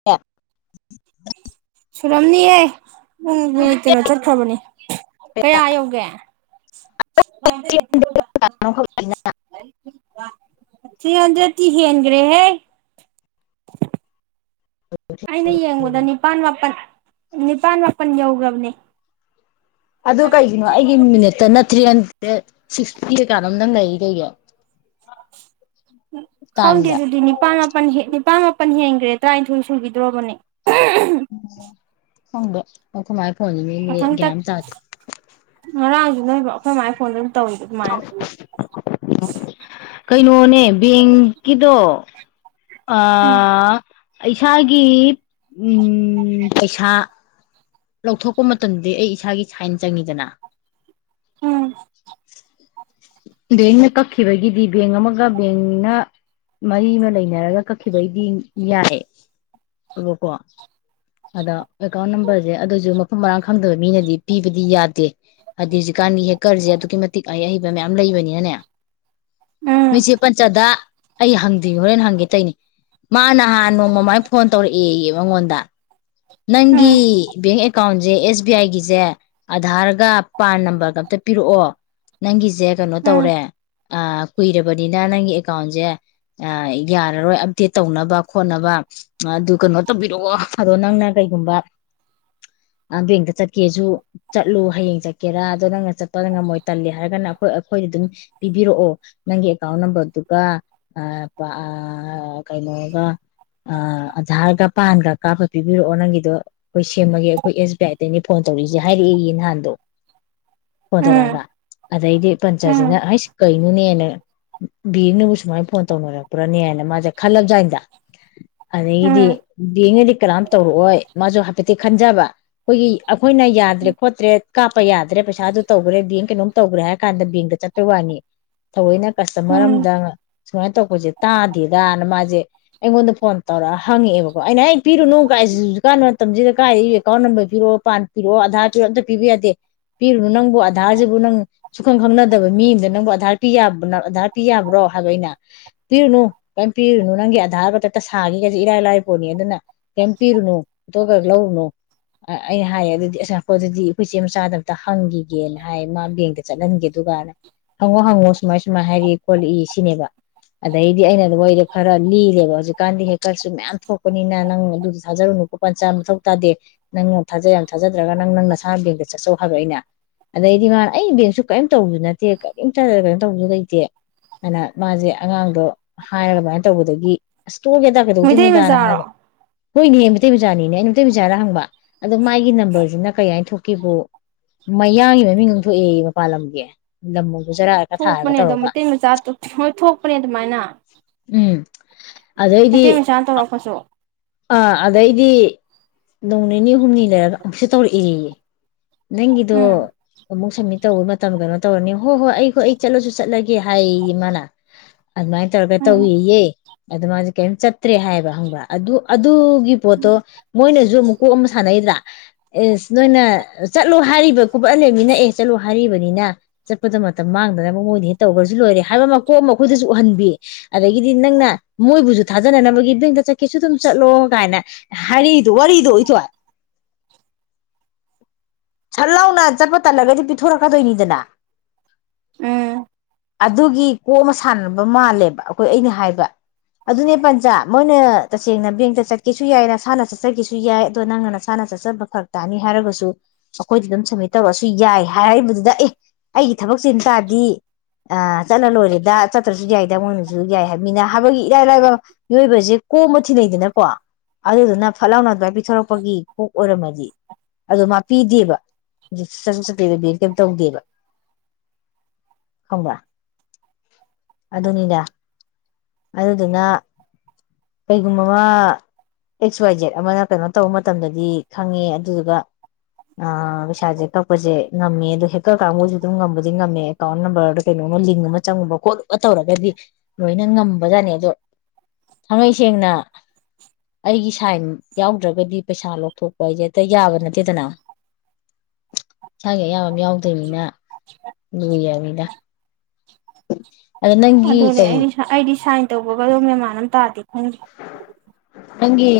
[unintelligible] ꯁꯨꯔꯝꯅꯤꯍꯦ ꯄꯨꯡ ꯃꯤꯅꯤꯠ ꯀꯩꯅꯣ ꯆꯠꯈ꯭ꯔꯕꯅꯤ ꯀꯌꯥ ꯌꯧꯒꯦ꯫ [inaudible] ꯊ꯭ꯔꯤ ꯍꯟꯗ꯭ꯔꯦꯗꯇꯤ ꯍꯦꯟꯒ꯭ꯔꯦꯍꯦ꯫ ꯑꯩꯅ ꯌꯦꯡꯕꯗ ꯅꯤꯄꯥꯜ ꯃꯥꯄꯟ ꯅꯤꯄꯥꯜ ꯃꯥꯄꯟ ꯌꯧꯒ꯭ꯔꯕꯅꯦ꯫ ꯑꯗꯨ ꯀꯩꯒꯤꯅꯣ ꯑꯩꯒꯤ ꯃꯤꯅꯤꯠꯇ ꯅꯠ ꯊ꯭ꯔꯤ ꯍꯟꯗ꯭ꯔꯦꯗ ꯁꯤꯛꯁꯇꯤ ꯀꯩ ꯀꯥꯅꯣꯝ ꯇꯪ ꯂꯩꯔꯤ ꯀꯩꯒꯤ꯫ ꯎ ꯈꯪꯡꯗꯦ ꯇꯥꯏꯝꯗ ꯑꯗꯨꯗꯤ꯫ ꯄꯥꯜ ꯃꯥꯄꯟ ꯍꯦ ꯅꯤꯄꯥꯥꯟ ꯃꯥꯄꯟ ꯍꯦꯟꯒ꯭ꯔꯦ ꯇꯔꯥꯅꯤꯊꯣꯏ ꯁꯨꯈꯤꯗ꯭ꯔꯣꯕꯅꯦ꯫ ꯍꯪꯗ ꯑꯈꫭꯏ ꯃꯥꯥꯏ ꯐꯣꯟ ꯃꯊꯪ [inaudible] ꯇꯛ ꯒ꯭ꯌꯥꯟ ꯇꯥꯗꯦ꯫ ꯉꯔꯥꯡꯁꯨ ꯅꯣꯏꯕ ꯑꯈꯣꯏ ꯃꯥꯏ ꯐꯣꯟꯗ ꯑꯗꯨꯝ ꯇꯧꯋꯤꯗꯣ ꯑꯗꯨꯃꯥꯏꯅ꯫ [unintelligible] ꯀꯩꯅꯣꯅꯦ ꯕꯦꯡꯀꯤꯗꯣ ꯎꯝ ꯑꯥ ꯏꯁꯥꯒꯤ ꯎꯝ ꯄꯩꯁꯥ ꯂꯧꯊꯣꯛꯄ ꯃꯇꯝꯗꯤ ꯑꯩ ꯏꯁꯥꯒꯤ ꯁꯥꯏꯟ ꯆꯪꯉꯤꯗꯅ꯫ ꯎꯝ꯫ ꯕꯦꯡꯅ ꯀꯛꯈꯤꯕꯒꯤꯗꯤ ꯕꯦꯡ ꯑꯃꯒ ꯕꯦꯡꯅ ꯃꯔꯤ ꯑꯃ ꯂꯩꯅꯔꯒ ꯀꯛꯈꯤꯕꯩꯗꯤ ꯌꯥꯏ ꯑꯕꯀꯣ꯫ ꯑꯗ ꯑꯦꯀꯥꯎꯟ ꯅꯝꯕꯔꯁꯦ ꯑꯗꯨꯏꯁꯨ ꯃꯐꯝ ꯃꯔꯥꯡ ꯈꯪꯗꯕ ꯃꯤꯅꯗꯤ ꯄꯤꯕꯗꯤ ꯌꯥꯗꯦ꯫ ꯍꯥꯏꯗꯤ ꯍꯧꯖꯤꯛꯀꯥꯟꯒꯤ ꯍꯦꯀꯔꯁꯦ ꯑꯗꯨꯛꯀꯤ ꯃꯇꯤꯛ ꯑꯩ ꯑꯍꯩꯕ ꯃꯌꯥꯝ ꯂꯩꯕꯅꯤꯅꯅꯦ ꯎꯝ ꯅꫭꯏ ꯆꯦ ꯄꯟꯆꯗ ꯑꯩ ꯍꯪꯗꯦ ꯍꯣꯔꯦꯟ ꯍꯪꯒꯦ ꯇꯧꯅꯦ ꯃꯥ ꯅꯍꯥꯟ ꯅꯣꯡꯃꯃꯥꯏ ꯐꯣꯟ ꯇꯧꯔꯛꯑꯦ ꯃꯉꯣꯟꯗ꯫ ꯅꯪꯒꯤ ꯎꯝ ꯕꯦꯡ ꯑꯦ ꯑꯦꯀꯥꯎꯟꯁꯦ ꯑꯦꯁ ꯕꯤ ꯑꯥꯏꯒꯤꯁꯦ ꯑꯙꯥꯔꯒ ꯄꯥꯟ ꯅꯝꯕꯔꯒ ꯑꯝꯇ ꯄꯤꯔꯛꯑꯣ ꯅꯪꯒꯤꯁꯦ ꯀꯩꯅꯣ ꯎꯝ ꯇꯧꯔꯦ ꯀꯨꯏꯔꯕꯅꯤꯅ ꯅꯪꯒꯤ ꯑꯦꯀꯥꯎꯟꯁꯦ ꯌꯥꯔꯔꯣꯏ ꯑꯞꯗꯦꯠ ꯇꯧꯅꯕ ꯈꯣꯠꯅꯕ ꯑꯗꯨ ꯀꯩꯅꯣ ꯇꯧꯕꯤꯔꯛꯑꯣ ꯑꯗꯣ ꯅꯪꯅ ꯀꯩꯒꯨꯝꯕ ꯕꯦꯡꯇ ꯆꯠꯀꯦꯁꯨ ꯆꯠꯂꯨ ꯍꯌꯦꯡ ꯆꯠꯀꯦꯔꯥ ꯑꯗꯨ ꯅꯪꯅ ꯆꯠꯄ ꯉꯝꯃꯣꯏ ꯇꯜꯂꯤ ꯍꯥꯏꯔꯒꯅ ꯑꯩꯈꯣꯏ ꯑꯩꯈꯣꯏ ꯑꯗꯨꯝ ꯄꯤꯕꯤꯔꯛꯑꯣ ꯅꯪꯒꯤ ꯑꯦꯀꯥꯎꯟ ꯅꯝꯕꯔꯗꯨꯒ ꯑ ꯄ ꯑ ꯀꯩꯅꫭꯒꯥ ꯑ ꯑꯗꯥꯔꯒ ꯄꯥꯟꯒ ꯀꯥꯞꯄ ꯄꯤꯕꯤꯔꯛꯑꯣ ꯑꫭ ꯅꯪꯒꯤꯗꯣ ꯑꯩꯈꯣꯏ ꯁꯦꯝꯑꯒꯦ ꯑꯩꯈꯣꯏ ꯑꯦꯁ ꯕꯤ ꯑꯥꯏ ꯗꯩꯅꯤ ꯐꯣꯟ ꯇꯧꯔꯛꯏꯁꯦ ꯍꯥꯏꯔꯛꯑꯦꯌꯦ ꯅꯍꯥꯟꯗꯣ꯫ ꯍꯣꯟꯊꯣꯔꯛꯑꯒ ꯎꯝ ꯑꯗꯩꯗꯤ ꯎꯝ ꯄꯟꯆꯥꯠꯁꯤꯅ ꯑꯩꯁ ꯀꯩꯅꯣꯅꯦꯅ ꯕꯦꯡꯅꯕꯨ ꯁꯨꯃꯥꯏꯅ ꯐꯣꯟ ꯇꯧꯅꯔꯛꯄ꯭ꯔꯥꯅꯦ ꯍꯥꯏꯅ ꯃꯥꯁꯦ ꯈꯜꯂ ꯖꯥꯅꯤꯗ꯫ ꯑꯗꯒꯤꯗꯤ ꯎꯝ ꯕꯦꯡꯅꯗꯤ ꯀꯅꯥꯝ ꯇꯧꯔꯛꯑꯣꯏ ꯃꯥꯁꯨ ꯍꯥꯏꯐꯦꯠꯇꯤ ꯈꯟꯖꯕ꯫ ꯑꯩꯈꯣꯏꯒꯤ ꯑꯩꯈꯣꯏꯅ ꯌꯥꯗ꯭ꯔꯦ ꯈꯣꯠꯇ꯭ꯔꯦ ꯀꯥꯞꯄ ꯌꯥꯗ꯭ꯔꯦ ꯄꯩꯁꯥꯗꯨ ꯇꯧꯈ꯭ꯔꯦ ꯕꯦꯡ ꯀꯩꯅꯣꯝ ꯇꯧꯈ꯭ꯔꯦ ꯍꯥꯏꯔ ꯀꯥꯟꯗ ꯕꯦꯡꯗ ꯆꯠ ꯀꯩ ꯋꯥꯅꯤ ꯊꯧꯑꯣꯏꯅ ꯀꯁꯇꯃꯔ ꯎꯝ ꯑꯃꯝꯗ ꯁꯨꯃꯥꯏꯅ ꯇꯧꯛꯄꯁꯦ ꯇꯥꯗꯦꯗꯅ ꯃꯥꯁꯦ ꯑꯩꯉꯣꯟꯗ ꯐꯣꯟ ꯇꯧꯔꯑ ꯍꯪꯉꯛꯑꯦꯕꯀꯣ ꯑꯩꯅ ꯑꯩ ꯄꯤꯔꯨꯅꯨ ꯁꯤꯁꯨ ꯍꯧꯖꯤꯛ ꯀꯥꯟꯅ ꯃꯇꯝꯁꯤꯗ ꯀꯥꯏꯗꯩ ꯑꯦꯀꯥꯎꯟ ꯅꯝꯕꯔ ꯄꯤꯔꯑꯣ ꯄꯥꯟ ꯄꯤꯔꯛꯑꯣ ꯑꯙꯥꯔ ꯄꯤꯔꯣ ꯑꯝꯇ ꯄꯤꯕ ꯌꯥꯗꯦ꯫ ꯄꯤꯔꯨꯅꯨ ꯅꯪꯕꯨ ꯑꯗꯥꯔꯖꯤꯕꯨ ꯅꯪ ꯁꯨꯡꯈꯪ ꯈꯪꯅꯗꯕ ꯃꯤ ꯑꯝꯗ ꯅꯪꯕꫭ ꯑꯗꯥꯔ ꯄꯤ ꯑꯗꯥꯔ ꯄꯤ ꯌꯥꯕ꯭ꯔꯣ ꯍꯥꯏꯕ ꯑꯩꯅ ꯄꯤꯔꯨꯅꯨ ꯀꯔꯤꯝ ꯄꯤꯔꯨꯅꯨ ꯅꯪꯒꯤ ꯑꯙꯥꯔ ꯃꯊꯛꯇ ꯁꯥꯒꯤꯒꯁꯦ ꯏꯔꯥꯏ ꯂꯥꯏ ꯄꯣꯠꯅꯤ ꯑꯗꯨꯅ ꯀꯩꯝꯄꯤꯔꯨꯅꯨ ꯑꯇꫭꯞꯄ ꯂꯧꯔꯨꯅꯨ ꯑ ꯑꯩꯅ ꯍꯥꯏꯌꯦ ꯑꯗꯨꯗꯤ ꯑꯁ ꯉꯥꯏꯈꫭ ꯑꯗꯨꯗꯤ ꯑꯩꯈꯣꯏꯆꯦ ꯃꯆꯥꯗ ꯑꯝꯇ ꯍꯪꯒꯤꯒꯦꯅ ꯍꯥꯏꯌꯦ ꯃꯥ ꯕꯦꯡꯗ ꯆꯠꯍꯟꯒꯦ ꯑꯗꯨꯒꯅ ꯍꯪꯉꯣ ꯍꯪꯉꯣ ꯁꯨꯃꯥꯏ ꯁꯨꯃꯥꯏꯅ ꯍꯥꯏꯔꯛꯏ ꯈꯣꯠꯂꯛꯏ ꯁꯤꯅꯦꯕ ꯑꯗꯩꯗꯤ ꯑꯩꯅ ꯋꯥꯔꯤꯖꯦ ꯈꯔ ꯂꯤꯔꯦꯕ ꯍꯧꯖꯤꯛꯀꯥꯟꯗꯤ ꯍꯦꯀꯔꯁꯨ ꯃꯌꯥꯝ ꯊꯣꯛꯄꯅꯤꯅ ꯅꯪ ꯑꯗꯨ ꯊꯥꯖꯔꯨꯅꯨꯀꯣ ꯄꯟ ꯆꯥ ꯃꯊꯧ ꯇꯥꯗꯦ ꯅꯪꯅ ꯊꯥꯖꯩ ꯌꯥꯝ ꯊꯥꯖꯗ꯭ꯔꯒ ꯅꯪ ꯅꯪ ꯅꯁꯥꯏ ꯕꯦꯡꯗ ꯆꯠꯆꯧ ꯍꯥꯏꯕ ꯑꯩꯅ ꯑꯗꯩꯗꯤ ꯃꯥꯅ ꯑꯩꯒꯤ ꯕꯦꯡꯁꯨ ꯀꯔꯤꯝ ꯇꯧꯕ ꯅꯠꯇꯦ ꯀꯔꯤꯝꯇ ꯀꯩꯅꫭꯝ ꯇꯧꯕꯁꯨ ꯂꯩꯇꯦ ꯑꯩꯅ ꯃꯥꯖꯩ ꯑꯉꯥꯡꯗꯣ ꯍꯥꯏꯔ ꯑꯗꯨꯃꯥꯏꯅ ꯇꯧꯕꯗꯒꯤ ꯑꯁ ꯇꯣꯛꯑꯒꯦꯗ ꯃꯩꯇꯩ ꯀꯩꯗꯧꯗꯣꯏꯅꯣꯗꯅ ꯃꯆꯥꯔꯣ ꯍꯥꯏꯔꯒ ꯍꯣꯏꯅꯦꯍꯦ ꯃꯩꯇꯩ ꯃꯆꯥꯅꯤꯅꯦ ꯑꯩꯅ ꯃꯩꯇꯩ ꯃꯆꯥꯔꯥ ꯍꯪꯕ ꯑꯗꯣ ꯃꯥꯒꯤ ꯅꯝꯕꯔꯁꯤꯅ ꯀꯩ ꯍꯥꯏꯅ ꯊꯣꯛꯀꯦꯕꯨ ꯃꯌꯥꯡꯒꯤ ꯃꯃꯤꯡ ꯑꯃ ꯊꯣꯛꯑꯦꯌꯦ ꯃꯄꯥꯟ ꯂꯝꯒꯤ ꯂꯝꯃꯕꯨ ꯒꯨꯖꯔꯥꯠ ꯊꯣꯛꯄꯅꯦ ꯑꯗꯣ ꯃꯩꯇꯩ ꯃꯆꯥ ꯍꯣꯏ ꯊꯣꯛꯄꯅꯦ ꯑꯗꯨꯃꯥꯏꯅ ꯎꯝ ꯑꯗꯩꯗꯤ ꯃꯩꯇꯩ ꯃꯆꯥꯅ ꯇꯧꯔꯛꯄꯁꯨ ꯑꯥ ꯑꯗꯩꯗꯤ ꯅꯣꯡ ꯅꯤꯅꯤ ꯍꯨꯝꯅꯤ ꯂꯩꯔꯒ ꯑꯃꯨꯛꯁꯨ ꯇꯧꯔꯛꯑꯦꯌꯦ ꯎꯝ ꯅꯪꯒꯤꯗꫭ ꯑꯃꯨꯛ ꯁꯝꯃꯤꯠ ꯇꯧꯕ ꯃꯇꯝ ꯀꯩꯅꯣ ꯇꯧꯔꯅꯤ ꯍꯣꯏ ꯍꯣꯏ ꯑꯩꯈꯣꯏ ꯑꯩ ꯆꯠꯂꯁꯨ ꯆꯠꯂꯒꯦ ꯍꯥꯏꯌꯦꯌꯦ ꯃꯥꯅ ꯑꯗꯨꯃꯥꯏ ꯇꯧꯔꯒ ꯎꯝ ꯇꯧꯋꯦꯌꯦ ꯑꯗꯨ ꯃꯥꯖꯩ ꯀꯩꯝ ꯆꯠꯇ꯭ꯔꯦ ꯍꯥꯏꯕ ꯈꯪꯕꯔ ꯑꯗꯨ ꯑꯗꯨꯒꯤ ꯄꯣꯠꯇꯣ ꯃꯣꯏꯅꯖꯨ ꯃꯨꯛꯀꯣꯛ ꯑꯃ ꯁꯥꯟꯅꯩꯗ ꯑꯦꯁ ꯅꯣꯏꯅ ꯆꯠꯂꯣ ꯍꯥꯏꯔꯤꯕ ꯀꯣꯄꯠ ꯑꯜꯂꯕ ꯃꯤꯅ ꯑꯦ ꯆꯠꯂꯣ ꯍꯥꯏꯔꯤꯕꯅꯤꯅ ꯆꯠꯄꯗ ꯃꯇꯝ ꯃꯥꯡꯗꯅꯕ ꯃꯣꯏꯗ ꯍꯦꯛ ꯇꯧꯈ꯭ꯔꯁꯨ ꯂꯣꯏꯔꯦ ꯍꯥꯏꯕ ꯃꯀꯣꯛ ꯑꯃ ꯑꯩꯈꯣꯏꯗꯁꯨ ꯎꯍꯟꯕꯤ ꯑꯗꯒꯤꯗꯤ ꯅꯪꯅ ꯃꯣꯏꯕꯨꯁꯨ ꯊꯥꯖꯅꯅꯕꯒꯤ ꯕꯦꯡꯇ ꯆꯠꯀꯦꯁꯨ ꯑꯗꯨꯝ ꯆꯠꯂꯣ ꯀꯥꯏꯅ ꯍꯥꯏꯔꯛ ꯏꯗꫭ ꯋꯥꯔꯤꯗꫭ ꯏꯊꯣꯏ ꯁꯠ ꯂꯥꯎꯅ ꯆꯠꯄ ꯇꯜꯂꯒꯗꯤ ꯄꯤꯊꯣꯔꯛꯀꯗꯣꯏꯅꯤꯗꯅ ꯎꯝ ꯑꯗꯨꯒꯤ ꯀꯣꯛ ꯑꯃ ꯁꯥꯟꯅꯕ ꯃꯥꯜꯂꯦꯕ ꯑꯈꯣꯏ ꯑꯩꯅ ꯍꯥꯏꯕ ꯑꯗꯨꯅꯦ ꯄꯟꯆꯥ ꯃꯣꯏꯅ ꯇꯁꯦꯡꯅ ꯕꯦꯡꯇ ꯆꯠꯀꯦꯁꯨ ꯌꯥꯏ ꯅꯁꯥꯅ ꯆꯠꯆꯒꯦꯁꯨ ꯌꯥꯏ ꯑꯗꯣ ꯅꯪꯅ ꯁꯥꯅ ꯆꯠꯆꯕ ꯐꯔꯛ ꯇꯥꯅꯤ ꯍꯥꯏꯔꯒꯁꯨ ꯑꯩꯈꯣꯏꯗꯗꯨꯝ ꯁꯝꯃꯤꯠ ꯇꯧꯔꯛꯑꯁꯨ ꯌꯥꯏ ꯍꯥꯏꯕꯗꯨꯗ ꯑꯦ ꯑꯩꯒꯤ ꯊꯕꯛ ꯆꯤꯟ ꯇꯥꯔꯗꯤ ꯑ ꯆꯠꯂ ꯂꯣꯏꯔꯦꯗ ꯆꯠꯇ꯭ꯔꯁꯨ ꯌꯥꯏꯗ ꯃꯣꯏꯅꯁꯨ ꯌꯥꯏ ꯍꯥꯏꯕꯅꯤꯅ ꯍꯥꯏꯕꯒꯤ ꯏꯔꯥꯏ ꯂꯥꯏꯕ ꯃꯤꯑꯣꯏꯕꯁꯦ ꯀꯣꯛ ꯑꯃ ꯊꯤꯅꯩꯗꯅꯀꯣ ꯑꯗꯨꯗꯨꯅ ꯐꯠ ꯂꯥꯎꯅ ꯑꯗꯨꯃꯥꯏ ꯄꯤꯊꯣꯔꯛꯄꯒꯤ ꯀꯣꯛ ꯑꯣꯏꯔꯝꯃꯗꯤ ꯑꯗꯣ ꯃꯥ ꯄꯤꯗꯦꯕ ꯆꯠꯁꯨ ꯆꯠꯇꯦꯕ ꯕꯦꯡ ꯀꯩꯝ ꯇꯧꯗꯦꯕ ꯈꯪꯕ꯭ꯔ ꯑꯗꯨꯅꯤꯅꯦ ꯑꯗꯨꯗꯨꯅ ꯀꯩꯒꯨꯝꯕ ꯑꯦꯛꯁ ꯋꯥꯏ ꯖꯦꯠ ꯑꯃꯅ ꯀꯩꯅꯣ ꯇꯧꯕ ꯃꯇꯝꯗꯗꯤ ꯈꯪꯉꯦ ꯑꯗꯨꯗꯨꯒ ꯑ ꯄꯩꯁꯥꯁꯦ ꯀꯛꯄꯁꯦ ꯉꯝꯃꯦ ꯑꯣ ꯍꯦꯛ ꯀꯛꯀ ꯀꯥꯡ ꯃꯣꯏꯁꯨ ꯑꯗꯨꯝ ꯉꯝꯕꯗꯤ ꯉꯝꯃꯦ ꯑꯦꯀꯥꯎꯟ ꯅꯝꯕꯔꯗ ꯀꯩꯅꯣꯃ ꯂꯤꯡ ꯑꯃ ꯆꯪꯉꯨꯕ ꯈꯣꯠꯂꯨꯕ ꯇꯧꯔꯒꯗꯤ ꯂꯣꯏꯅ ꯉꯝꯕꯖꯥꯠꯅꯤ ꯑꯗꯣ ꯊꯥꯡꯉꯩ ꯁꯦꯡꯅ ꯑꯩꯒꯤ ꯁꯥꯏꯟ ꯌꯥꯎꯗ꯭ꯔꯒꯗꯤ ꯄꯩꯁꯥ ꯂꯧꯊꯣꯛꯄ ꯍꯥꯏꯁꯦ ꯍꯦꯛꯇ ꯌꯥꯕ ꯅꯠꯇꯦꯗꯅ ꯏꯁꯥꯒꯤ ꯑꯌꯥꯕ ꯑꯃ ꯌꯥꯎꯗꯣꯏꯅꯤꯅ ꯂꯨꯏ ꯍꯥꯏꯕꯅꯤꯗ [unintelligible] ꯑꯗꯨꯅꯦ ꯀꯔꯤ ꯑꯩ ꯑꯩꯗꯤ ꯁꯥꯏꯟ ꯇꯧꯕꯒꯗꯣ ꯃꯦꯃꯥꯟ ꯑꯃ ꯇꯥꯗꯦ ꯈꯪꯗꯦ ꯅꯪꯒꯤ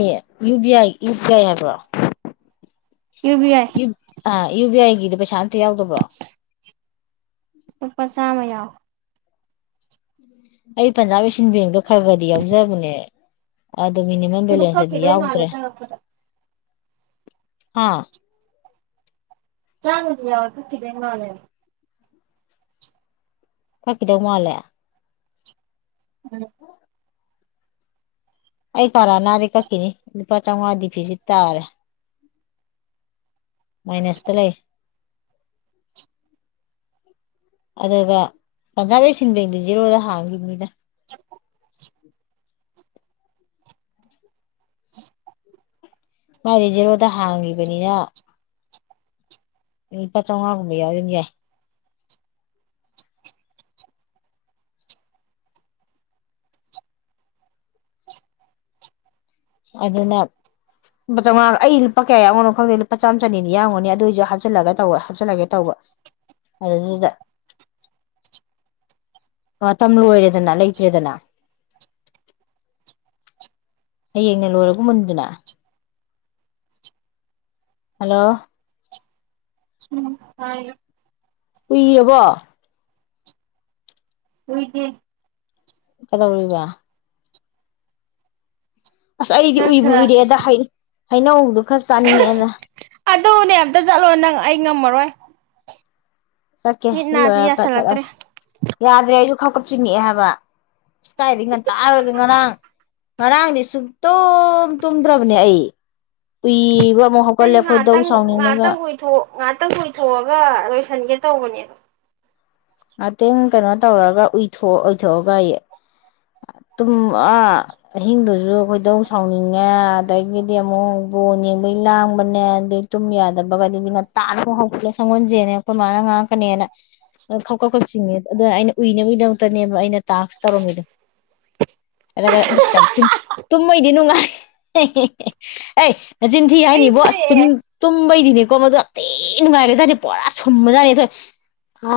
U B I U P I ꯍꯥꯏꯕ꯭ꯔꯣ U B I U ah U B ꯑꯥꯏꯒꯤꯗꯤ ꯄꯩꯁꯥ ꯑꯝꯇ ꯌꯥꯎꯗꯕ꯭ꯔꯣ ꯂꯨꯄꯥ ꯆꯥꯝꯃ ꯌꯥꯎꯋꯦ ꯑꯩ ꯄꯟꯖꯥꯕ ꯋꯦꯁꯟ ꯕꯦꯡꯗꯣ ꯈꯔ ꯈꯔꯗꯤ ꯌꯥꯎꯖꯕꯅꯦ ꯑꯗꯨ ꯃꯤꯅꯤꯃꯝ ꯑꯗꯨ ꯕꯦꯂꯦꯟꯁꯇꯗꯤ ꯀꯛꯈꯤꯗꯣꯏ ꯃꯥꯜꯂꯦ ꯌꯥꯎꯗ꯭ꯔꯦ ꯆꯪꯉꯛꯄꯗ ꯍꯥꯥ ꯆꯥꯝꯃꯥꯗꯤ ꯌꯥꯎꯏ ꯀꯥꯛꯈꯤꯗꯨꯕ ꯃꯥꯂꯦ ꯀꯥꯛꯈꯤꯗꯧ ꯃꯥꯜꯂꯦ ꯎꯝ ꯑꯩ ꯄꯔꯅꯗꯤ ꯀꯥꯛꯈꯤꯅꯤ ꯂꯨꯄꯥꯆꯥꯎꯉꯗꯤ ꯗꯤꯐꯤꯁꯤꯠ ꯇꯔꯦ [unintelligible] ꯃꯥꯏꯅꯁꯇ ꯂꯩ [unintelligible] ꯑꯗꯨꯒ ꯄꯟꯖꯥꯕ ꯑꯦꯁꯤꯟ ꯕꯦꯡꯗꯤ ꯖꯦꯔꯣꯗ ꯍꯥꯡꯈꯤꯕꯅꯤꯗ [unintelligible] ꯎ [inaudible] ꯃꯥꯗꯤ ꯖꯦꯔꯣꯗ ꯍꯥꯡꯉꯤꯕꯅꯤꯅ ꯂꯨꯄꯥ ꯆꯥꯎꯉꯥ ꯒꯨꯝꯕ ꯌꯥꯎꯔꯗꯤ ꯑꯗꯨꯝ ꯌꯥꯢ ꯑꯗꯨꯅ ꯂꯨꯄꯥ ꯆꯥꯝꯉꯥ ꯑꯩ ꯂꯨꯄꯥ ꯀꯌꯥ ꯌꯥꯎꯔꯝꯗꯣꯢꯅꯣ ꯈꯪꯗꯦ ꯂꯨꯄꯥ ꯆꯝ ꯆꯅꯤ ꯌꯥꯎꯔꯝꯒꯅꯤ ꯑꯗꯨꯢꯁꯨ ꯍꯥꯞꯆꯜꯂꯒꯦ ꯇꯧꯕ ꯇꯧꯕ ꯑꯗꯨꯗꯨꯗ [inaudible] ꯃꯇꯝ ꯂꯣꯏꯔꯦꯗꯅ ꯂꯩꯇ꯭ꯔꯦꯗꯅ ꯍꯌꯦꯡꯅ ꯂꯣꯏꯔꯒꯨꯝꯅꯤꯗꯅ ꯍꯜꯂꯣ ꯇꯥꯢꯌꯦ ꯑꯨꯢꯔꯕꯣ ꯑꯨꯢꯗꯦ ꯀꯩꯗꯧꯔꯤꯕ ꯑꯁ ꯑꯩꯗꯤ ꯈꯔ ꯎꯏꯕ ꯈꯔ ꯎꯏꯔꯦꯗ ꯍꯩꯅꯧꯗꯣ ꯈꯔ ꯆꯥꯅꯤꯡꯉꯛꯌꯦꯗ ꯑꯗꯨꯅꯦ ꯑꯝꯇ ꯆꯠꯂꯣ ꯅꯪ ꯑꯩ ꯉꯝꯃꯔꯣꯏ ꯆꯠꯀꯦ ꯃꯤꯠ ꯁꯤ ꯅꯥꯁꯤ ꯂꯣꯏꯔꯒ ꯌꯥꯁꯜꯂꯛꯇ꯭ꯔꯦ ꯆꯠꯂꯁꯤ ꯌꯥꯗ꯭ꯔꯦ ꯑꯩꯁꯨ ꯈꯥꯞ ꯀꯞ ꯆꯤꯡꯉꯛꯑꯦ ꯍꯥꯏꯕ ꯑꯁ ꯀꯥꯏꯗꯩ ꯉꯥꯟꯇꯥ ꯉꯥꯔꯥꯡ ꯉꯔꯥꯡꯗꯤ ꯁꯨꯡꯇꯣꯝ ꯇꯨꯝꯗ꯭ꯔꯕꯅꯦ ꯑꯩ ꯎꯨꯏꯕ ꯑꯃꯨꯛ ꯍꯧꯒꯠꯂꯦ ꯈꯣꯢꯗꯧ ꯁꯥꯎꯅꯤꯡꯕꯒ ꯉꯥꯛꯇꯪ ꯎꯨꯢꯊꯣꯛꯑꯒ ꯂꯣꯏꯁꯟꯒꯦ ꯇꯧꯕꯅꯦ ꯉꯥꯛꯇꯪ ꯀꯩꯅꯣ ꯇꯧꯔꯒ ꯎꯨꯏꯊꯣꯛ ꯎꯨꯏꯊꯣꯛꯑꯒ ꯇꯨꯝ ꯑꯥ ꯑꯍꯤꯡꯗꯨꯁꯨ ꯈꯣꯏꯗꯧ ꯁꯥꯎꯅꯤꯡꯉꯦ ꯑꯗꯒꯤꯗꯤ ꯑꯃꯨꯛ ꯕꯣꯟ ꯌꯦꯡꯕꯩ ꯂꯥꯡꯕꯅꯦ ꯑꯗꯨ ꯇꯨꯝ ꯌꯥꯗꯕꯒꯗꯤ ꯉꯥꯟꯇꯥꯅꯒ ꯍꯧꯒꯠꯂꯦ ꯁꯪꯒꯣꯟꯁꯦꯟꯅꯦ ꯑꯩꯈꯣꯏ ꯃꯥꯅ ꯉꯥꯛꯀꯅꯦꯅ ꯈꯥꯎꯀꯥ ꯈꯧꯞꯆꯤꯡꯉꯦ ꯑꯗ ꯑꯩꯅ ꯎꯏꯅꯕꯒꯤꯗꯃꯛꯇꯅꯦꯕ ꯑꯩꯅ ꯇꯥꯛꯁ ꯇꯧꯔꯝꯃꯤꯗꯣ ꯆꯠꯂꯒ ꯑꯁ ꯑꯗꯨꯁꯨ ꯌꯥꯝ ꯇꯨꯝꯃꯩꯗꯤ ꯅꯨꯡꯉꯥꯜꯂꯤ ꯑꯩ ꯅ ꯆꯤꯟꯊꯤ ꯑꯩ ꯍꯥꯏꯅꯤꯕꯣ ꯑꯁ ꯇꯨꯝ ꯎꯏꯔꯛꯑꯦ ꯇꯨꯝꯕꯩꯗꯤꯅꯦꯀꯣ ꯃꯗꯨ ꯑꯇꯩ ꯅꯨꯡꯉꯥꯏꯔꯦ ꯑꯗꯨꯇꯥꯔꯗꯤ ꯄꯨꯔꯥ ꯁꯨꯝꯕꯖꯥꯠꯦꯗꯣꯏ ꯑ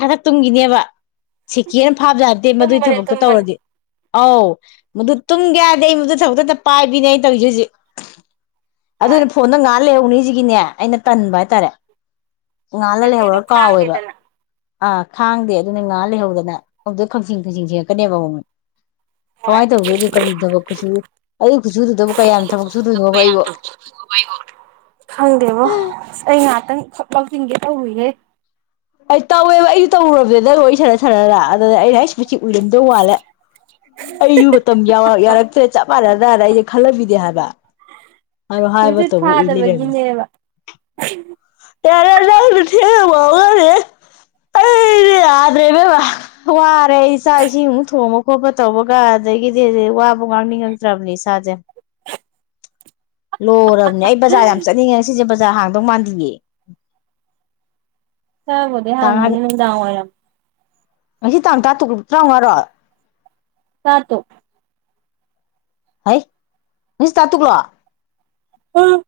ꯍꯟꯗꯛ ꯇꯨꯝꯒꯤꯅꯦꯕ ꯁꯤꯀꯦꯅ ꯐꯥꯕꯖꯗꯦ ꯃꯗꯨꯒꯤ ꯇꯨꯝꯕꯅꯦ ꯊꯕꯛꯇꯣ ꯇꯨꯝꯕꯅꯦ ꯇꯧꯔꯗꯤ ꯑꯧ ꯃꯗꯨ ꯇꯨꯡꯒꯦ ꯌꯥꯗꯦ ꯑꯩ ꯃꯗꯨ ꯊꯕꯛꯇꯛꯇ ꯄꯥꯏꯕꯤꯅꯦ ꯑꯩ ꯇꯧꯔꯤꯁꯦ ꯍꯧꯖꯤꯛ ꯍꯣꯏ ꯑꯗꯨꯅꯦ ꯐꯣꯟꯗ ꯉꯥꯍꯜ ꯂꯩꯍꯧꯅꯤꯁꯤꯒꯤꯅꯦ ꯑꯩꯅ ꯇꯟꯕ ꯍꯥꯏꯇꯥꯔꯦ ꯉ ꯉꯥꯜꯂ ꯕꯦꯇ꯭ꯔꯤꯗꯣ ꯂꯩꯍꯧꯔ ꯀꯥꯎꯋꯦꯕ ꯈꯥꯡꯗꯦꯗꯅ ꯑꯥ ꯈꯥꯡꯗꯦ ꯑꯗꯨꯅ ꯉꯥꯏꯍꯥ ꯂꯩꯍꯧꯗꯅ ꯑꯃꯨꯛꯁꯨ ꯈꯪꯆꯤꯡ ꯈꯪꯁꯤꯡ ꯁꯦꯡꯉꯛꯀꯅꯦꯕ ꯍꯣꯏ ꯀꯃꯥꯏꯅ ꯇꯧꯗꯣꯏꯅꯣ ꯀꯔꯤ ꯊꯕꯛ ꯈꯨꯠꯁꯨ ꯑꯗꯨꯒꯤ ꯈꯨꯠꯁꯨꯗꯨꯗꯕꯨ ꯀꯌꯥꯝ ꯊꯕꯛ ꯁꯨꯗꯣꯏꯅꯣꯕ ꯑꯩꯕꯨ ꯈꯪꯗꯦꯕꯣ ꯑꯁ ꯑꯩ ꯉꯍꯥꯛꯇꯪ ꯈꯥꯞ ꯂꯧꯎ ꯁꯤꯟꯒꯦ ꯇꯧꯔꯨꯢꯍꯦ ꯑꯩ ꯇꯧꯋꯦꯕ ꯑꯩꯁꯨ ꯇꯧꯔꯨꯔꯕꯅꯦ ꯅꯪꯒꯥ ꯁꯅꯥ ꯁꯅꯥ ꯑꯗꯨꯗ ꯑꯩꯅꯥ ꯑꯩꯁ ꯑꯩꯒꯤ ꯃꯤꯠꯁꯦ ꯎꯨꯏꯔꯛꯇꯧ ꯃꯜꯂꯦ ꯑꯩꯁꯨ ꯃꯇꯝ ꯌꯥꯔꯛꯇ꯭ꯔꯦ ꯆꯞ ꯃꯥꯟꯅꯗꯥꯅ ꯑꯩꯗꯤ ꯈꯜꯂꯝꯃꯤꯅꯦ ꯍꯥꯏꯕ ꯍꯥꯏꯕꯒ ꯇꯨꯏꯁꯟ ꯇꯨꯕꯒꯕꯨ ꯎꯨꯏ ꯂꯩꯔꯝꯃꯦ ꯐꯥꯗꯕꯒꯤꯅꯦꯕ ꯇꯔꯦ ꯍ ꯊꯒꯅꯦꯦ [inaudible] ꯑꯩꯗꯤ ꯌꯥꯗꯔꯦꯗꯅ ꯋꯥꯔꯦ ꯏꯆꯥ ꯏꯁꯤꯡꯃꯨꯛ ꯊꯣꯡꯕ ꯈꯣꯠꯄ ꯇꯧꯕꯒ ꯑꯗꯒꯤꯗꯤ ꯋꯥꯕ ꯉꯥꯡꯅꯤꯡꯉꯗ꯭ꯔꯕꯅꯦ ꯏꯁꯥꯁꯦ ꯂꯣꯏꯔꯕꯅꯦ ꯑꯩ ꯕꯖꯥꯔ ꯌꯥꯝ ꯆꯠꯅꯤꯡꯉꯦ ꯁꯤꯁꯦ ꯕꯖꯥꯔ ꯍꯥꯡꯗꯧ ꯃꯥꯟꯗꯌꯦ ꯆꯕꯗꯦ ꯍꯥꯡꯉꯅꯤ ꯅꯗꯥꯔꯝ ꯉꯁꯤ ꯇꯥꯡ ꯇꯔꯥ ꯇꯨꯛ ꯇꯔꯥꯃꯉꯥꯔꯣ ꯇ ꯇꯣ ꯍ ꯃꯤꯁ ꯇꯥꯇꯨꯛꯂꯣ ꯎꯝ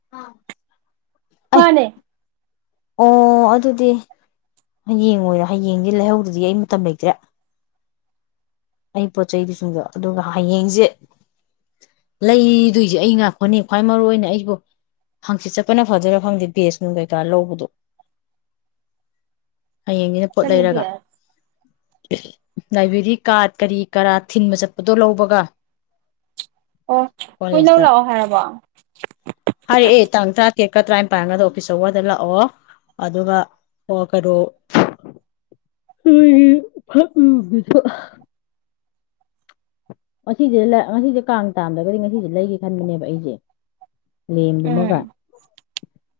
ꯑꯩ ꯃꯥꯅꯦ ꯑꯣ ꯑꯗꯨꯗꯤ ꯍꯌꯦꯡ ꯑꯣꯏꯔꯣ ꯍꯌꯦꯡꯗꯤ ꯂꯩꯍꯧꯗꯨꯗꯤ ꯑꯩ ꯃꯇꯝ ꯂꯩꯇ꯭ꯔꯦ ꯑꯩ ꯄꯣꯠ ꯆꯩꯩꯗꯨꯁꯤꯡꯨꯡꯗꯣ ꯑꯗꯨꯒ ꯍꯌꯦꯡꯁꯦ ꯂꯩꯗꯣꯏꯁꯦ ꯑꯩ ꯉꯥꯛꯄꯅꯤ ꯈ꯭ꯋꯥꯏ ꯃꯔꯨ ꯑꯣꯏꯅ ꯑꯩꯕꯨ ꯍꯥꯡꯆꯤꯠ ꯆꯠꯄꯅ ꯐꯖꯔꯦ ꯐꯪꯗꯦ ꯕꯦꯁꯅꯨꯡ ꯀꯩꯀꯥ ꯂꯧꯕꯗꯣ ꯍꯌꯦꯡꯒꯤꯅ ꯄꯣꯠ ꯀꯔꯤ ꯂꯩꯔꯒ ꯄꯤꯔꯛꯑꯦ ꯗꯥꯏꯕꯦꯔꯤꯛ ꯀꯥꯔꯠ ꯀꯔꯤ ꯀꯔꯥ ꯊꯤꯟꯕ ꯆꯠꯄꯗꯣ ꯂꯧꯕꯒ ꯑꯣ ꯍꯣꯏ ꯂꯧ ꯀꯣꯂꯦꯖꯇ ꯂꯥꯛꯑꯣ ꯍꯥꯏꯔꯕꯣ ꯍꯥꯏꯔ ꯑꯦ ꯇꯥꯡ ꯇꯔꯥꯇꯔꯦꯠꯀ ꯇꯔꯥꯅꯤꯄꯥꯟꯒꯗ ꯑꯣꯐꯤꯁ ꯑꯋꯥꯔꯗ ꯂꯥꯛꯑꯣ ꯑꯗꯨꯒ ꯑꯣ ꯀꯩꯅꯣ ꯍ ꯐ [inaudible] ꯉꯁꯤꯗ ꯉꯁꯤꯁꯦ ꯀꯥꯡ ꯇꯥꯝꯗ꯭ꯔꯒꯗꯤ ꯉꯁꯤꯁꯦ ꯂꯩꯒꯦ ꯈꯟꯕꯅꯦꯕ ꯑꯩꯁꯦ ꯂꯦꯝꯗꯨꯃꯒ ꯎꯝ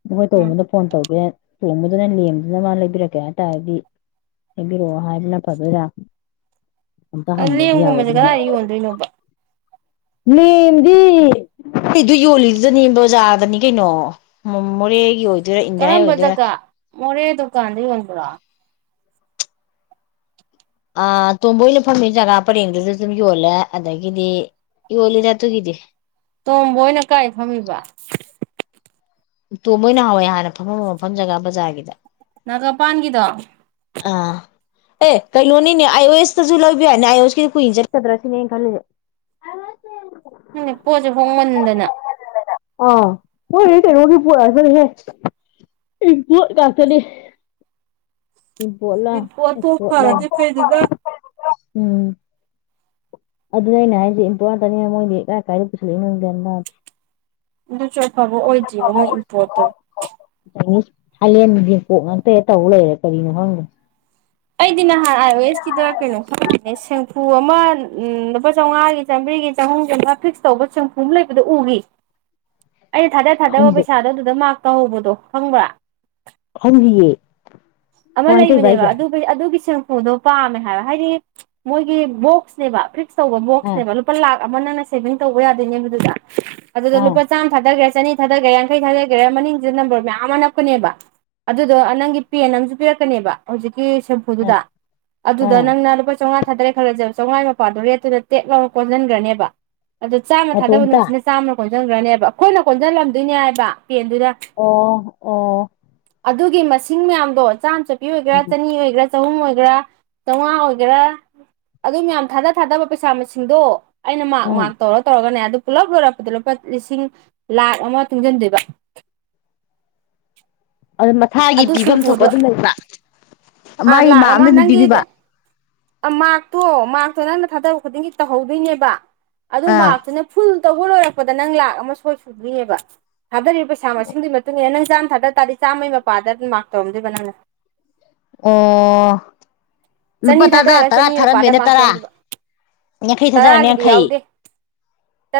ꯅꯈꯣꯏ ꯎꯝ ꯇꯧꯕꯕꯗ ꯐꯣꯟ ꯇꯧꯒꯦ ꯆꯣꯡꯕꯗꯨꯅ ꯂꯦꯝꯗꯨꯅ ꯃꯥ ꯂꯩꯕꯤꯔꯛꯀꯦ ꯍꯥꯏꯇꯥꯥꯔꯗꯤ ꯍꯥꯏꯕꯤꯔꯛꯑꯣ ꯍꯥꯏꯕꯅ ꯐꯗꯣꯏꯔꯥ ꯑꯝꯇ ꯍꯪꯗꯗꯤ ꯂꯦꯝꯒꯨꯝꯕꯁꯦ ꯌꯥꯔꯣꯏꯅꯦ ꯀꯗꯥꯏꯗ ꯌꯣꯟꯗꯣꯏꯅꯣꯕ ꯃꯗꯤ ꯑꯩꯗ ꯌꯣꯜꯂꯤꯗꯨꯗꯅꯤ ꯕꯖꯥꯔꯗꯅꯤ ꯀꯩꯅꯣ ꯃꯣꯔꯦꯒꯤ ꯑꯣꯏꯗꯣꯏꯔꯥ ꯏꯟꯗꯤꯌꯥꯒꯤ ꯀꯔꯝꯕ ꯑꯣꯏꯗꯣꯏꯔꯥ ꯖꯒꯥ ꯃꯣꯔꯦ ꯗꯨꯀꯥꯟꯗ ꯌꯣꯟꯕ꯭ꯔꯣ ꯑ ꯇꯣꯝꯕꯣꯏꯅ ꯐꯝꯃꯤ ꯖꯒꯥ ꯄꯔꯦꯡꯗꯨꯗ ꯑꯗꯨꯝ ꯌꯣꯜꯂꯦ ꯑꯗꯒꯤꯗꯤ ꯏ ꯍꯣꯂꯤꯗꯥꯇꯨꯒꯗꯦ ꯇꯣꯝꯕ ꯑꯣꯏꯅ ꯀꯥꯏ ꯐꯝꯃꯤꯕ ꯇꯣꯝꯕ ꯑꯣꯏꯅ ꯍꯥꯎꯋꯦ ꯍꯥꯟꯅ ꯐꯐꯝ ꯃꯐꯝ ꯖꯒꯥ ꯕꯖꯥꯔꯒꯤꯗ ꯒꯥ ꯄꯥꯟꯒꯤꯗꯣ ꯑꯥ ꯑꯦ ꯀꯩꯅꯣꯅꯤꯅꯦ ꯑꯥꯏ ꯑꯣ ꯑꯦꯁꯇꯁꯨ ꯂꯕ ꯌꯥꯅꯤ ꯑꯥꯏ ꯑꯣ ꯑꯦꯁꯀꯤꯗꯤ ꯀꯨꯏ ꯍꯟ ꯆꯠꯀꯗ꯭ꯔꯁꯤꯅꯦꯅ ꯈꯜꯜꯂꯤꯁꯦ ꯄꯣꯠꯁꯦ ꯍꯣꯡꯃꯟꯗꯅ ꯑ ꯀꯩꯅꯣꯒꯤ ꯄꯣꯠꯂꯒꯅꯤꯍꯦ ꯄꯣꯠ ꯉꯥꯛꯇꯅꯦ ꯣꯠꯂꯣꯠꯂ ꯏꯝꯄꯣꯔꯠꯇꯣ ꯐꯔꯗꯤ ꯐꯩꯗꯅ ꯎꯝ ꯑꯗꯨꯅꯦ ꯑꯩꯅ ꯍꯥꯏꯗꯤ ꯏꯝꯄꯣꯔꯇꯅꯤꯅ ꯃꯣꯏꯗꯤ ꯀꯥꯏ ꯀꯥꯏꯗ ꯄꯨꯁꯤꯂꯛꯏ ꯅꯣꯦ ꯑꯗꯨꯁꯨ ꯑꯐꯕ ꯑꯣꯏꯗ꯭ꯔꯤꯅꯣ ꯃꯣꯏ ꯏꯝꯄꯣꯔꯠꯇꯣ ꯆꯥꯏꯅꯤꯁ ꯊꯥꯏꯂꯦꯟ ꯌꯦꯄꯣꯛ ꯉꯥꯛꯇ ꯇꯧꯕ ꯂꯩꯔꯦ ꯀꯔꯤꯅꯣ ꯈꯪꯗꯣ ꯑꯩꯗꯤ ꯅꯍꯥꯟ ꯑꯥꯏ ꯑꯣ ꯑꯦꯁ ꯀꯗ ꯀꯩꯅꯣ ꯈꯪꯗꯅꯦ ꯁꯦꯡꯐꯨ ꯑꯃ ꯂꯨꯄꯥ ꯆꯥꯝꯃꯉꯥꯒꯤ ꯆꯔꯤꯒꯤ ꯆꯍꯨꯝ ꯆ꯭ꯔꯥ ꯐꯤꯛꯁ ꯇꯧꯕ ꯆꯨꯝꯐꯨ ꯑꯃ ꯂꯩꯕꯗ ꯎꯈꯤ ꯑꯩꯅ ꯊꯥꯗ ꯊꯥꯗꯕ ꯈꯪꯗꯦ ꯄꯩꯁꯥꯗꯣ ꯑꯗꯨꯗ ꯃꯥꯔꯛ ꯇꯧꯍꯧꯕꯗꯣ ꯈꯪꯕ꯭ꯔꯥ ꯍꯧ ꯍꯌꯦ ꯑꯃ ꯂꯩꯕꯅꯦꯕ ꯑꯗꯨ ꯑꯗꯨꯒꯤ ꯁꯦꯡꯐꯨꯗꯣ ꯄꯥꯝꯃꯦ ꯍꯥꯏꯕ ꯍꯥꯏꯗꯤ ꯃꯣꯏꯒꯤ ꯕꯣꯛꯁꯅꯦꯕ ꯇꯧꯕ ꯑꯥ ꯕꯣꯛꯁꯅꯦꯕ ꯂꯨꯄꯥ ꯂꯥꯛ ꯑꯃ ꯅꯪꯅ ꯁꯦꯚꯤꯡ ꯇꯧꯕ ꯌꯥꯗꯣꯏꯅꯦꯕꯗꯨꯗ ꯑꯗꯨꯗ ꯑꯥ ꯂꯨꯄꯥ ꯆꯥꯝꯃ ꯊꯥꯗꯈ꯭ꯔꯦ ꯆꯠꯅꯤ ꯊꯥꯗꯒꯦꯔꯥ ꯌꯥꯡꯈꯩ ꯊꯥꯗꯈꯦꯔꯥ ꯃꯅꯤꯡꯁꯤꯗ ꯅꯝꯕꯔ ꯃꯌꯥꯝ ꯑꯃ ꯅꯞꯄꯅꯦꯕ ꯑꯗꯨꯗꯣ ꯅꯪꯒꯤ ꯄꯦꯟꯨ ꯄꯤꯔꯛꯀꯅꯦꯕ ꯍꯧꯖꯤꯛꯀꯤ ꯑꯥ ꯁꯦꯝꯄꯨꯗꯨꯗ ꯑꯗꯨꯗ ꯑꯥ ꯅꯪꯅ ꯂꯨꯄꯥ ꯆꯥꯝꯃꯉꯥꯔꯦ ꯈꯔꯕ ꯆꯝꯃꯉꯥ ꯃꯄꯥꯗꯨꯣ ꯔꯦꯠꯇꯨꯗ ꯇꯦꯛꯞ ꯂꯧꯔꯒ ꯀꯣꯟꯁꯤꯟꯈ꯭ꯔꯅꯦꯕ ꯑꯗꯣ ꯆꯥꯝꯃ ꯊꯥꯗꯕ ꯃꯇꯣꯝꯇ ꯅꯨꯃꯤꯠꯁꯤꯅ ꯆꯥꯝꯃ ꯀꯣꯟꯁꯤꯟꯈ꯭ꯔꯅꯦꯕ ꯑꯩꯈꯣꯏꯅ ꯀꯣꯟꯁꯤꯜꯂꯝꯗꯣꯏꯅꯦ ꯍꯥꯏꯕ ꯄꯦꯟꯗꯨꯗ ꯑꯣ ꯑꯣ ꯑꯗꯨꯒꯤ ꯃꯁꯤꯡ ꯃꯌꯥꯝꯗꯣ ꯆꯥꯝꯃ ꯆꯄꯤ ꯑꯣꯏꯒꯦꯔꯥ ꯎꯝ ꯆꯅꯤ ꯑꯣꯏꯒꯦꯔꯥ ꯆꯍꯨꯝ ꯑꯣꯏꯒꯦꯔꯥ ꯆꯥꯝꯃꯉꯥ ꯑꯣꯏꯒꯦꯔꯥ ꯑꯗꯨ ꯃꯌꯥꯝ ꯊꯥꯗ ꯊꯥꯗꯕ ꯄꯩꯁꯥ ꯃꯁꯤꯡꯗꯣ ꯑꯩꯅ ꯃꯥꯔ ꯎꯝ ꯃꯥꯥꯛꯛ ꯇꯧꯔ ꯇꯧꯔꯒꯅꯦ ꯑꯗꯨ ꯄꯨꯂꯞ ꯂꯣꯏꯔꯛꯄꯗ ꯂꯨꯄꯥ ꯂꯤꯁꯤꯡ ꯂꯥꯛ ꯑꯃ ꯇꯨꯡꯁꯤꯟꯗꯣꯏꯕ ꯑꯗꯨ ꯃꯊꯥꯒꯤ ꯑꯗꯨ ꯄꯤꯐꯝ ꯊꯣꯛꯄ ꯁꯤꯡꯐꯨꯗꯣ ꯑꯗꯨꯝ ꯂꯩꯕ꯭ꯔ ꯃꯥꯒꯤ ꯃꯥ ꯑꯝꯗ ꯑꯗꯨꯝ ꯄꯤꯕꯤꯕ ꯑ ꯃꯥꯔꯛꯇꯣ ꯃꯥꯔꯛꯇꯣ ꯅꯪꯅ ꯊꯥꯗꯕ ꯈꯨꯗꯤꯡꯒꯤ ꯇꯧꯍꯧꯗꯣꯏꯅꯦꯕ ꯑꯗꯨ ꯑꯥ ꯃꯥꯔꯛꯇꯨꯅ ꯐꯨꯜ ꯇꯧꯕ ꯂꯣꯏꯔꯛꯄꯗ ꯅꯪ ꯂꯥꯛ ꯑꯃ ꯁꯣꯏ ꯁꯨꯗ꯭ꯔꯤꯅꯦꯕ ꯊꯥꯗꯔꯤꯕ ꯄꯩꯁꯥ ꯃꯁꯤꯡꯗꯨꯒꯤ ꯃꯇꯨꯡ ꯏꯟꯅ ꯅꯪ ꯆꯥꯝꯃ ꯊꯥꯗ ꯇꯥꯔꯗꯤ ꯆꯥꯝꯃꯩ ꯃꯄꯥꯗ ꯑꯗꯨꯝ ꯃꯥꯔꯛ ꯇꯧꯔꯝꯗꯣꯏꯕ ꯅꯪꯅ ꯑꯣ ꯂꯨꯄꯥ ꯆꯅꯤ ꯇꯔꯥ ꯊꯥꯗꯔꯒꯅ ꯇꯔꯥ ꯆꯅꯤ ꯃꯄꯥꯗ ꯊꯥꯔꯝꯃꯦꯅ ꯃꯥꯔꯛ ꯇꯔꯥ ꯇꯧꯔꯝꯗꯣꯏꯕ ꯌꯥꯡꯈꯩ ꯊꯥꯗ ꯇꯔꯥꯒꯤꯗꯤ ꯌꯥꯡꯈꯩ ꯌꯥꯎꯗꯦ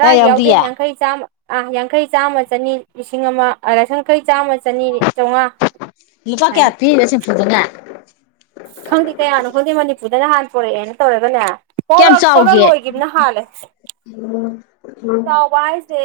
ꯇꯔꯥ ꯌꯥꯎꯗꯦ ꯌꯥꯎꯗꯤꯌꯦ ꯌꯥꯡꯈꯩ ꯥ ꯌꯥꯡꯈꯩ ꯆꯥꯝꯃ ꯆꯅꯤ ꯂꯤꯁꯤꯡ ꯑꯃ ꯂꯥꯏ ꯌꯥꯡꯈꯩ ꯆꯥꯝꯃ ꯆꯅꯤ ꯆꯉ ꯂꯨꯄꯥ ꯀꯌꯥ ꯄꯤꯕꯁꯐꯨꯗꯅ ꯈꯪꯗꯦ ꯀꯌꯥꯅꯣ ꯈꯪꯗꯦ ꯃꯅꯤꯄꯨꯔꯗꯅ ꯅꯍꯥꯟ ꯄꯣꯔꯛꯑꯦꯅ ꯇꯧꯔꯒꯅꯦ ꯀꯌꯥꯝ ꯄꯂꯛꯄꯒ ꯆꯥꯎꯒꯦ ꯂꯣꯏꯈꯤꯕꯅ ꯍꯥꯜꯂꯦ ꯆꯥꯎꯕ ꯍꯥꯏꯁꯦ